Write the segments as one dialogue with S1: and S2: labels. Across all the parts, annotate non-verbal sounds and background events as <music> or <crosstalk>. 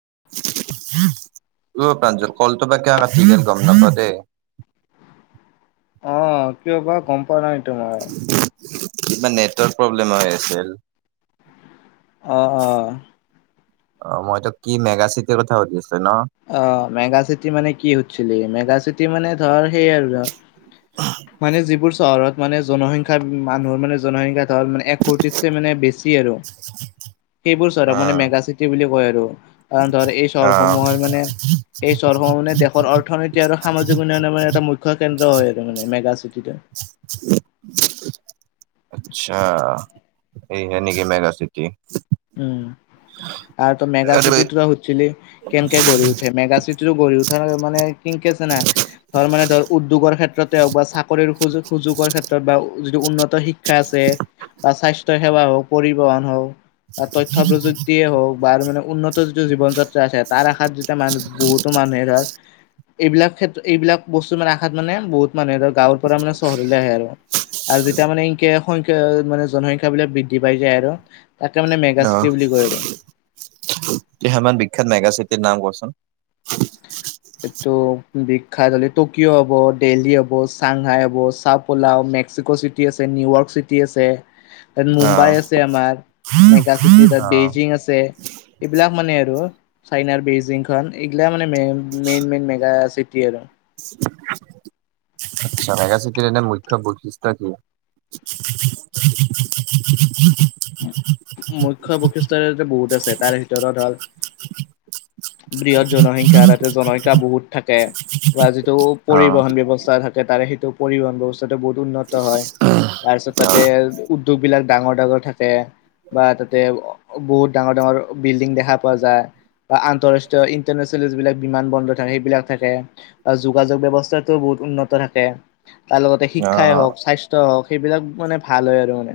S1: <unintelligible>
S2: উ প্ৰাঞ্জল কলটো বাকে গম নাপও দে।
S1: অহ কিয় বা গম পোৱা নাই তোমাৰ।
S2: কিবা নেটৱৰ্ক প্ৰব্লেম হৈ আছিল।
S1: অহ অহ।
S2: অ মইতো কি মেগা চিটিৰ কথা পাতি আছো।
S1: অ মেগা চিটি মানে কি সোধিছিলি মেগা চিটি মানে ধৰ। সেইয়ে আৰু মানে যিবোৰ চহৰত মানে জনসংখ্যা মানুহৰ মানে জনসংখ্যা। ধৰ মানে এক কোটিচে মানে বেছি আৰু সেইবোৰ চহৰক মানে
S2: উম
S1: মেগা চিটি বুলি কয় আৰু। অ ধৰ এই
S2: অ
S1: চহৰসমূহৰ মানে এই চহৰসমূহ মানে দেশৰ অৰ্থনীতি আৰু সামাজিক উন্নয়নৰ। এটা মুখ্য কেন্দ্ৰ হয় আৰু এটো মানে মেগা চিটিটো।
S2: আচ্ছা এইহে নেকি মেগ চিটি।
S1: উম আৰু ত মেগা
S2: আৰে
S1: চিটি সুধিছিলি কেনকে গঢ়ি উঠে মেগা চিটি। গঢ়ি উঠাৰ মানে কিনকেছে জানা ধৰ মানে ধৰ উদ্যোগৰ ক্ষেত্ৰতে হওক বা চাকৰি সোজোগ। সোগৰ ক্ষেত্ৰত বা যিটো উন্নত শিক্ষা আছে বা স্বাস্থ্য সেৱা হওক পৰিবহন হওক। তথ্য প্ৰযুক্তিয়ে হওক বা মানে উন্নত জীৱন যাত্ৰা আছে তাৰ আশাত যেতিয়া মানুহ বহুতো মানুহে ধক এইবিলাক ক্ষেত্ৰ এইবিলাক বস্তু মানে আশাত মানে বহুত মানুহে ধৰ গাঁৱৰ পৰা মানে চহৰলৈ আহে আৰু আৰু যেতিয়া মানে এনকে সংখ্যা মানে জনসংখ্যা বিলাক বৃদ্ধি পাই যায় আৰু মানে মেগা
S2: অহ
S1: চিটি বুলি কয় আৰু
S2: কেইটামান বিখ্যাত মেগাচিটি নাম কোৱাচোন
S1: এইটো বিখ্যাত হলে টকিঅ' হ'ব দেল্হি হ'ব চাংহাই হ'ব চাহ পোলা মে্স। চিটি আছে নিউয়ৰ্ক চিটি আছে। তাত
S2: অ
S1: মুম্বাই আছে আমাৰ মেগা চিটি তাত
S2: অ
S1: বেইজিং আছে। এইবিলাক মানে আৰু চাইনাৰ বেইজিং খ এইগিলাক মানে মেই। ন মেগা চিটি আৰু।
S2: গ চিকিলণ মুখ্য বিশিষ্ট কি। উ <unintelligible>
S1: মুখ্য বৈশিষ্টৰে বহুত আছে তাৰ ভিতৰত হ'ল বৃহৎ। জনসংখ্যা তাতে জনসংখ্যা বহুত থাকে বা যিটো
S2: অ
S1: পৰিবহন ব্যৱস্থা থাকে তাৰে সেইটো। পৰিবহন ব্যৱস্থাটো বহুত উন্নত হয় তাৰ পিছত তাতে উদ্যোগ বিলাক ডাঙৰ ডাঙৰ থাক। বা তাতে বহুত ডাঙৰ ডাঙৰ বিল্ডিং দেখা পোৱা যায়। বা আন্তঃৰাষ্ট্ৰীয় ইন্টাৰনেশ্যনেল বিলাক। বিমান বন্দৰ থাকে সেইবিলাক থাকে আৰু যোগাযোগ ব্যৱস্থাত কোনো বহুত উন্নত থাকে। তাৰ লগতে
S2: অ অ
S1: শিক্ষাই হওক স্বাস্থ্যই হওক সেইবিলাক মানে ভাল হয় আৰু মানে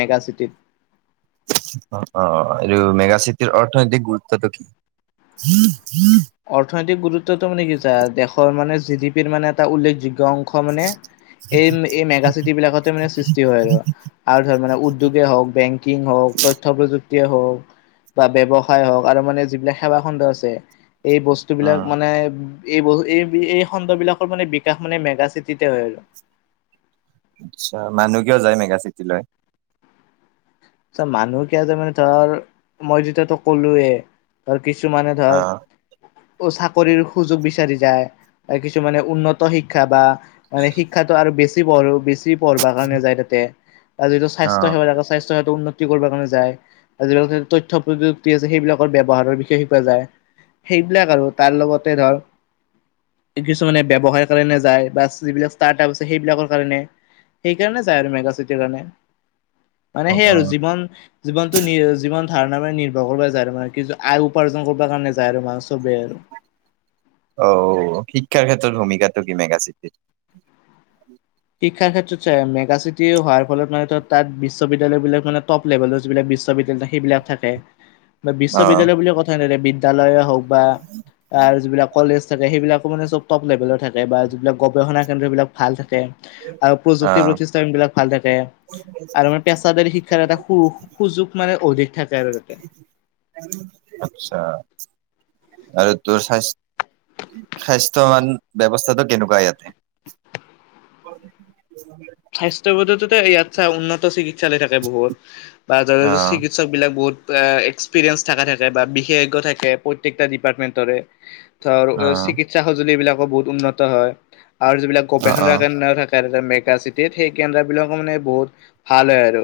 S1: মেগা চিটিত।
S2: অ এইটো মেগাচিটিৰ অৰ্থনৈতিক গুৰুত্বটো কি।
S1: অৰ্থনৈতিক গুৰুত্বটো মানে কি দেশৰ মানে জি ডি পিৰ মানে এটা উল্লেখযোগ্য। অংশ মানে। এই এই মেগাচিটি বিলাকতে মানে সৃষ্টি হয় ৰ আৰু ধৰ মানে উদ্যোগে হওক বেংকিং হওক। তথ্য প্ৰযুক্তিয় হওক বা ব্ৱসায় হওক আৰু মানে যিবিলাক সেৱা খণ্ড আছে। এই বস্তুবিলাক
S2: উম
S1: মানে। এই বহ এই এই খণ্ড বিলাকৰ মানে বিকাশ মানে মেগা চিটিতে হৈ আৰু
S2: আচ্ছা মানুহ কিয় যায় মেগা চিটি লৈ
S1: ত মানুহ কিয় যে মানে ধৰ মই যেতিয়াতো কলোয়ে ধৰ কিছুমানে ধৰ
S2: অ
S1: চাকৰিৰ সুযোগ বিচাৰিছে যায় কিছু মানে উন্নত শিক্ষা বা মানে শিক্ষাটো আৰু বেছি পঢ়ো বেছি পঢ়া কাৰণে যায় তাতে যিটো
S2: অ
S1: স্বাস্থ্য সেৱা স্বাস্থ্য সেৱাটো উন্নতি কৰিব কাৰণে যায় আৰু তথ্য প্ৰযুক্তি আছে সেইবিলাকৰ ব্যৱহাৰ বিষয়ে শিকোৱা যায় সেইবিলাক আৰু তাৰ লগতে ধৰ কিছুমানে ব্যৱসায়ৰ কাৰণে যায় বা যিবিলাক চাৰ্টাব আপ আছে সেইবিলাকৰ কাৰণে সেইকাৰণে যায় আৰু মেগা চিটিৰ কাৰণে
S2: অ
S1: মানে সেইৰ
S2: অ
S1: আৰু জীৱন জীৱনটো নি জীৱন ধাৰণাৰ মানে নিৰ্ভৰ কৰিব যায় আৰু মানে কি আয় উপাৰ্জন কৰিব কাৰণে যায় আৰু মানুহ
S2: অ শিক্ষাৰ ক্ষেত্ৰত ভূমিকা সেইটো কি মেগা চিটি?
S1: শিক্ষাৰ ক্ষেত্ৰত মেগ চিটি হোৱাৰ ফলত মানে তাত বিশ্ববিদ্যালয় বিলাক মানে টপ্ লেভেলৰ যিবিলাক বিশ্ববিদ্যালয় সেইবিলাক থাকে বা
S2: অ',
S1: বিশ্ববিদ্যালয় বুলিয়ে কথা এনে বিদ্যালয়য়ে হওক বা তাৰ যিবিলাক কলেজ থাকে সেইবিলাকো মানে চব টপ লেভেলৰ থাকে বা যিবিলাক গৱেষণা কেন্দ্ৰ বিলাক ভাল থাকে আৰু প্ৰযুক্তি
S2: অ',
S1: প্ৰতিষ্ঠানবিলাক ভাল থাকে আৰু মানে পেছাদাৰী শিক্ষাৰ এটা সু সুযোগ মানে অধিক থাকে আৰু তাতে
S2: আচ্ছা আৰু তোৰ স্বাস্থ্যৱান ব্যৱস্থাটো কেনেকুৱা ইয়াতে
S1: <inaudible> স্বাস্থ্যবোধত ইয়াত চা উন্নত চিকিৎসালয় থাকে বহুত বা য
S2: অ',
S1: চিকিৎসক বিলাক বহুত এক্সপিৰিয়েন্ঞ্চ থকা থাকে বা বিশেষজ্ঞ থাকে প্ৰত্যেকটা ডিপাৰ্টমেন্টৰে ধৰ
S2: অ',
S1: চিকিৎসা সঁজুলি বিলাকো বহুত উন্নত হয় আৰু যিবিলাক
S2: অ',
S1: গবেষণা
S2: অ'।
S1: কেন্দ্ৰ থাকে মেকা চিটি তেনে সেই কেন্দ্ৰ বিলাকৰ মানে বহুত ভাল হয় আৰু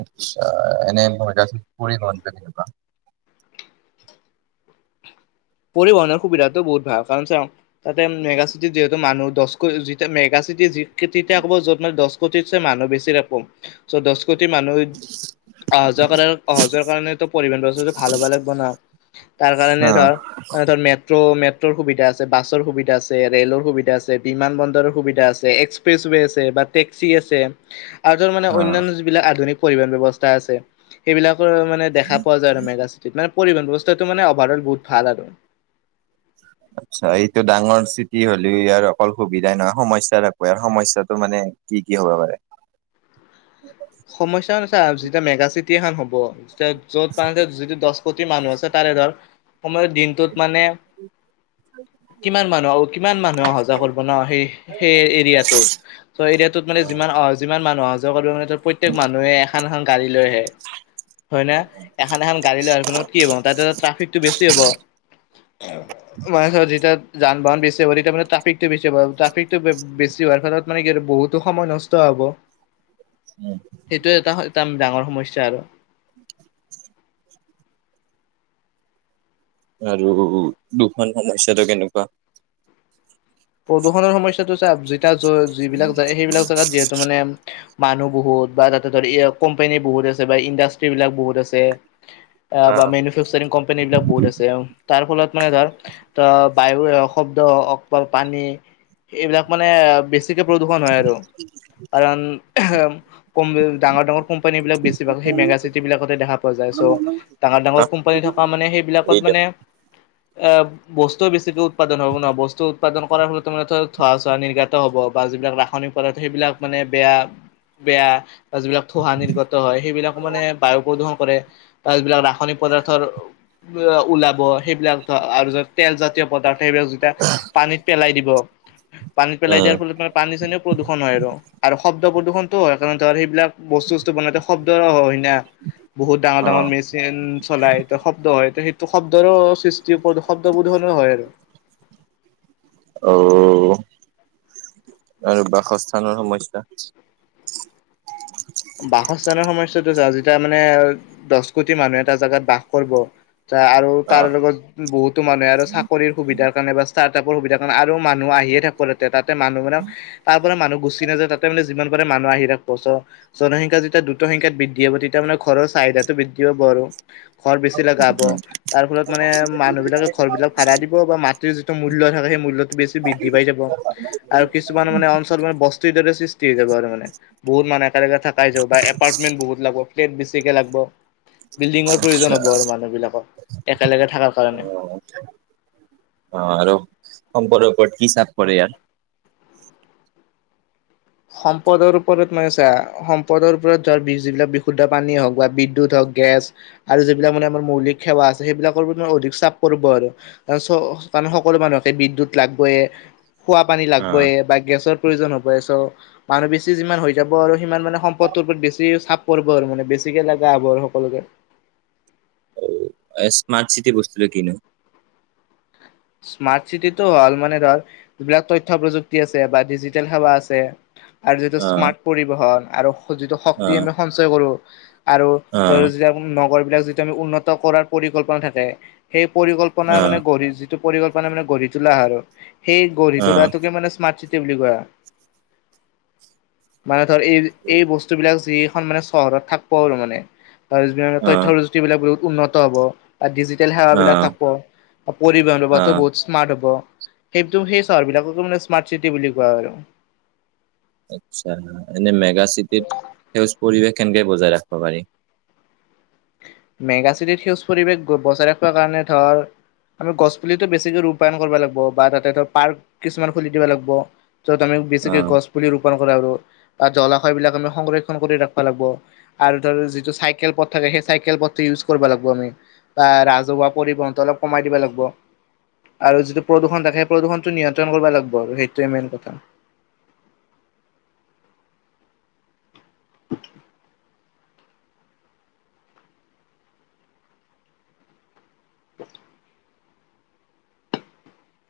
S2: আচ্ছা <unintelligible>
S1: পৰিবহনৰ সুবিধাটো বহুত ভাল কাৰণ চাওঁ তাতে মেগা চিটিত যিহেতু মানুহ দশ কৈ তেতিয়া ক'ব য'ত ম দহ কোটিতছে মানুহ বেছিৰে কম চ' দহ কোটি মানুহ অহা-যোৱা সহজৰ কাৰণো পৰিবন বস্তুটো ভাল হব লাগব না ও তাৰ কাৰণে ধৰ
S2: অ',
S1: মে ত মেট্ৰ' মেট্ৰ ৰ সুবিধা আছে বাছৰ সুবিধা আছে ৰেলৰ সুবিধা আছে বিমান বন্দৰৰ সুবিধা আছে এক্সপ্ৰেছৱে আছে বা টেক্সি আছে আৰু মানে অনান্য যিবিলাক আধুনিক পৰিবহন ব্যয়ৱস্থা আছে সেইবিলাক মানে দেখা পোৱা যায় আৰু মেগা চিটিত মানে পৰিহন ব্যৱস্থাটো মানে অভাৰ অল বহুত ভাল আৰু
S2: আচ্ছা এইটো ডাঙৰ চিটি হলেও ইয়াৰ অকল সুবিধাই নহয় সমস্যা থাকো ই সমস্যাটো মানে কি কি হ'ব পাৰে?
S1: সমস্যাটো ছোৱা যেতিয়া মেগা চিটি এখনখন হ'ব য'ত মান যটো দহ কোটি মানুহ আছে তাৰে ধৰ সময়ৰ দিনটোত মানে <inaudible> কিমান মানুহ কিমান মানুহে অহা যোৱা কৰিব ন সেই সেই এৰিয়াটোত ত এৰিয়াটোত মানে যিমান অ যিমান মানুহ অহা যোৱা কৰিব প্ৰত্যেক মানুহে এখন এখন গাড়ী লৈ আহে হয় ন এখন এখন গাড়ী লয় আহিব তাত কি হ'ব ট্ৰফিকটো বেছি হ'ব মানছৰত যেতিয়া যান বাহন বেছি হ তেতিয়া ট্টৈফিকটো বেছি হ ট্ৰাফিকতটো বেছি হোৱাৰ ফলত মানে কি বহুতো সময় নষ্ট হ'ব সেইটোয়ে এটা এটা ডাঙৰ সমস্যা আৰু
S2: <inaudible> আৰু দুখন সমস্যাটো কেনেকুৱা
S1: প্ৰদূষণৰ সমস্যাটো চা যিবিলাক যায় সেইবিলাক জেগাত যিহেতু মানে <unintelligible> মানুহ বহুত বা তাতে ধৰি কোম্পানী বহুত আছে বা ইণ্ডাষ্ট্ৰ্ৰী বিলাক বহুত আছে বা মেনফেকচাৰিং কোম্পানী বিলাক বহুত আছে তাৰ ফলত মানে ধৰ অ বায়ু শব্দ অক পানী এইবিলাক মানে বেছি প্ৰদূষণ হয় আৰু কাৰণ কম ডাঙৰ ডাঙৰ কোম্পানী বিিলাক বেছিভাগ সেই মেগা চিটিব কোম্পানী বিলাকতে বেছি ভাগ সেই মেগা চিটি বিলাকতে দেখা পোৱা যায় চব ডাঙৰ ডাঙৰ কোম্পানী থকা মানে
S2: দি
S1: সেইবিলাকত
S2: দিয়ক
S1: মানে <unintelligible> এই বস্তু বেছিকে উৎপাদন হ'ব ন বস্তু উৎপাদন কৰাৰ ফলত মানে ধৰা ধোৱা চোৱা নিৰ্গাত হ'ব বা যিবিলাক ৰাসায়নিক পদাৰ্থ সেইবিলাক মানে বেয়া বেয়া বা যিবিলাক ধোঁহা নিৰ্গত হয় সেইবিলাক মানে বায়ু প্ৰদূষণ কৰে বা যিবিলাক ৰাসায়নিক খনিজ পদাৰ্থৰ ওলাব সেইবিলাক আৰু তেলজাতীয় পদাৰ্থ যেতিয়া পানীত পেলাই দিব পানী পেলাই
S2: উম।
S1: দিয়াৰ ফলত মানে পানী চানীও প্ৰদূষণ হয় আৰু আৰু শব্দ শব্দ প্ৰদূষণটো হয় কাৰণ ধৰ সেইবিলাক বস্তু বস্তু বনাওঁতে শব্দ হয় বহুত ডাঙৰ ডাঙৰ
S2: অ',
S1: মেচিন চলাই ত শব্দ হয় সেই শব্দৰো সৃষ্টি শব্দবোধনৰ হয় আৰু
S2: অঔ আৰু বাসস্থানৰ সমস্যা
S1: বাসস্থানৰ সমস্যাটো যা যেতিয়া মানে দহ কোটি মানুহে এটা জাগাত বাস কৰিব আৰু তাৰ
S2: অ',
S1: লগত বহুতো মানুহে আৰু চাকৰিৰ সুবিধাৰ কাৰণে ৰ সুবিধা কাৰণ আৰু মানুহ আহিয়ে থাকো তাতোতে মানুহ মানে তাৰ পৰা মানুহ গুচি নযায় তাতে মানে জীৱন যিমান পাৰে মানুহ আহি ৰাখিব চ জনসংখ্যা যেতিয়া দুদ্ৰত সংখ্যাত বৃদ্ধি হ'ব তেতিয়া মানে ঘৰৰ চাহিদাটো বৃদ্ধি হ'ব আৰু ঘৰ বেছি লগা হব তাৰ ফলত মানে মানুহ বিলাকে ঘৰ বিলাক ভাড়াই দিব বা মাটিৰ যিটো মূল্য থাকে মূল্যতটো বেছি বৃদ্ধি পাই যাব আৰু কিছুমান মানে অঞ্চল মানে বস্তুৰ এই দৰে সৃষ্টি হৈ যাব আৰু মানে বহুত মানে একেলগে থাকাই যও বা এপাৰ্টমেণ্ বহুত ল ফ্লেট বেছিকে লাগব বিল্ডিঙৰ প্ৰয়োজন
S2: আচ্ছা
S1: হ'ব আৰু মানুহবিলাকৰ একেলগে থাকাৰ কাৰণে
S2: অ আৰু সম্পৰৰ ওপৰত কি চাপ কৰে ইয়াৰ
S1: সম্পদৰ ওপৰত নহয় চা সম্পদৰ ওপৰত ধৰ যিবিলাক বিশুদ্ধ পানী হওক বা বিদ্যুত হওক গেছ আৰু যিবিলাক মানে আমাৰ মৌলিক সেৱা আছে সেইবিলাকৰ ম অধিক চাপ কৰিব আৰু ত কাৰণ সকলো মানুহকে বিদ্যুত লাগবয়ে খোৱা পানী
S2: অ',
S1: লাগবয় বা গেছৰ প্ৰয়োজন হ'বই চ' মানুহ বেছি যিমান হৈ যাব আৰু সিমান মানে সম্পদটোৰ ওপৰত বেছি চাপ পৰিব আৰু মানে বেছিকে লগা হ'ব আৰু সকলোকে
S2: অ স্মাৰ্ট চিটি বস্তুটো কিনো
S1: স্মাৰ্ট চিটিটো হ'ল মানে ধৰ যিবিলাক তথ্য প্ৰযুক্তি আছে বা ডিজিটেল সেৱা আছে আৰু যিটো
S2: অ',
S1: স্মাৰ্ট পৰিবহন আৰু যিটো
S2: অ',
S1: শক্তি আমি সঞ্চয় কৰো আৰু ধৰিক
S2: অ',
S1: যতিটো নগৰবিলাক যিটো আমি উন্নত কৰাৰ পৰিকল্পনা থাকে সেই পৰিকল্পনা মানে
S2: অ',
S1: গঢ়ি যিটো পৰিকল্পনা মানে গঢ়ি তোলা আৰু সেই গঢ়ি
S2: অ',
S1: তোলাটোকে মানে স্মাৰ্ট চিটি স্মাৰ্ট চিটি বুলি কোৱা মানে ধৰ এই এই বস্তুবিলাক যি মানে চহৰত থাকিব আৰু মানে আৰু তথ্য
S2: অ',
S1: প্ৰযুতি বিলাক বহুত উন্নত হ'ব ডিজিটেল সেৱা বিলাক
S2: অ',
S1: থাকব পৰিবহন ব্যৱস্থা টো
S2: অ',
S1: বহুত স্মাৰট সেইটো সেই চহৰ বিলাককো মানে স্মাৰ্ট চিটি বুলি কোৱা হয় আৰু
S2: আচ্ছা এনে মেগা চিটিৰ সেউজ পৰিৱেশ কেনকে বজাই ৰাখিব পাৰি
S1: মেগাচিটিত সেউজ পৰিৱেশ বচাই ৰখাৰ কাৰণে ধৰ আমি গছ পুলিতো বেছিকে ৰূপায়ন কৰিব লাগিব বা তাতে ধৰ পাৰ্ক কিছুমান খুলি দিব লাগিব তম
S2: অ',
S1: বেচিকে গছ পুলি ৰোপণ বা জলাশয় বিলাক আমি সংৰক্ষণ কৰি ৰাখবা লাগিব আৰু ধৰ যিটো চাইকেল পথেৰে সেই চাইকেল পথেৰে ইউজ কৰিব লাগিব আমি বা ৰাজহুৱা পৰিবহন অলপ কমাই দিব লাগিব। আৰু যিটো প্ৰদূৰণ দেখে সেই প্ৰদূৰণটো নিয়ন্ত্ৰণ কৰিব লাগব আৰু সেইটোৱে মেইন কথা <inaudible> <inaudible> <inaudible>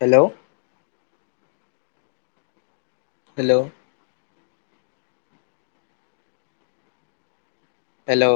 S1: হেল্ল' হেল্ল' হেল্ল'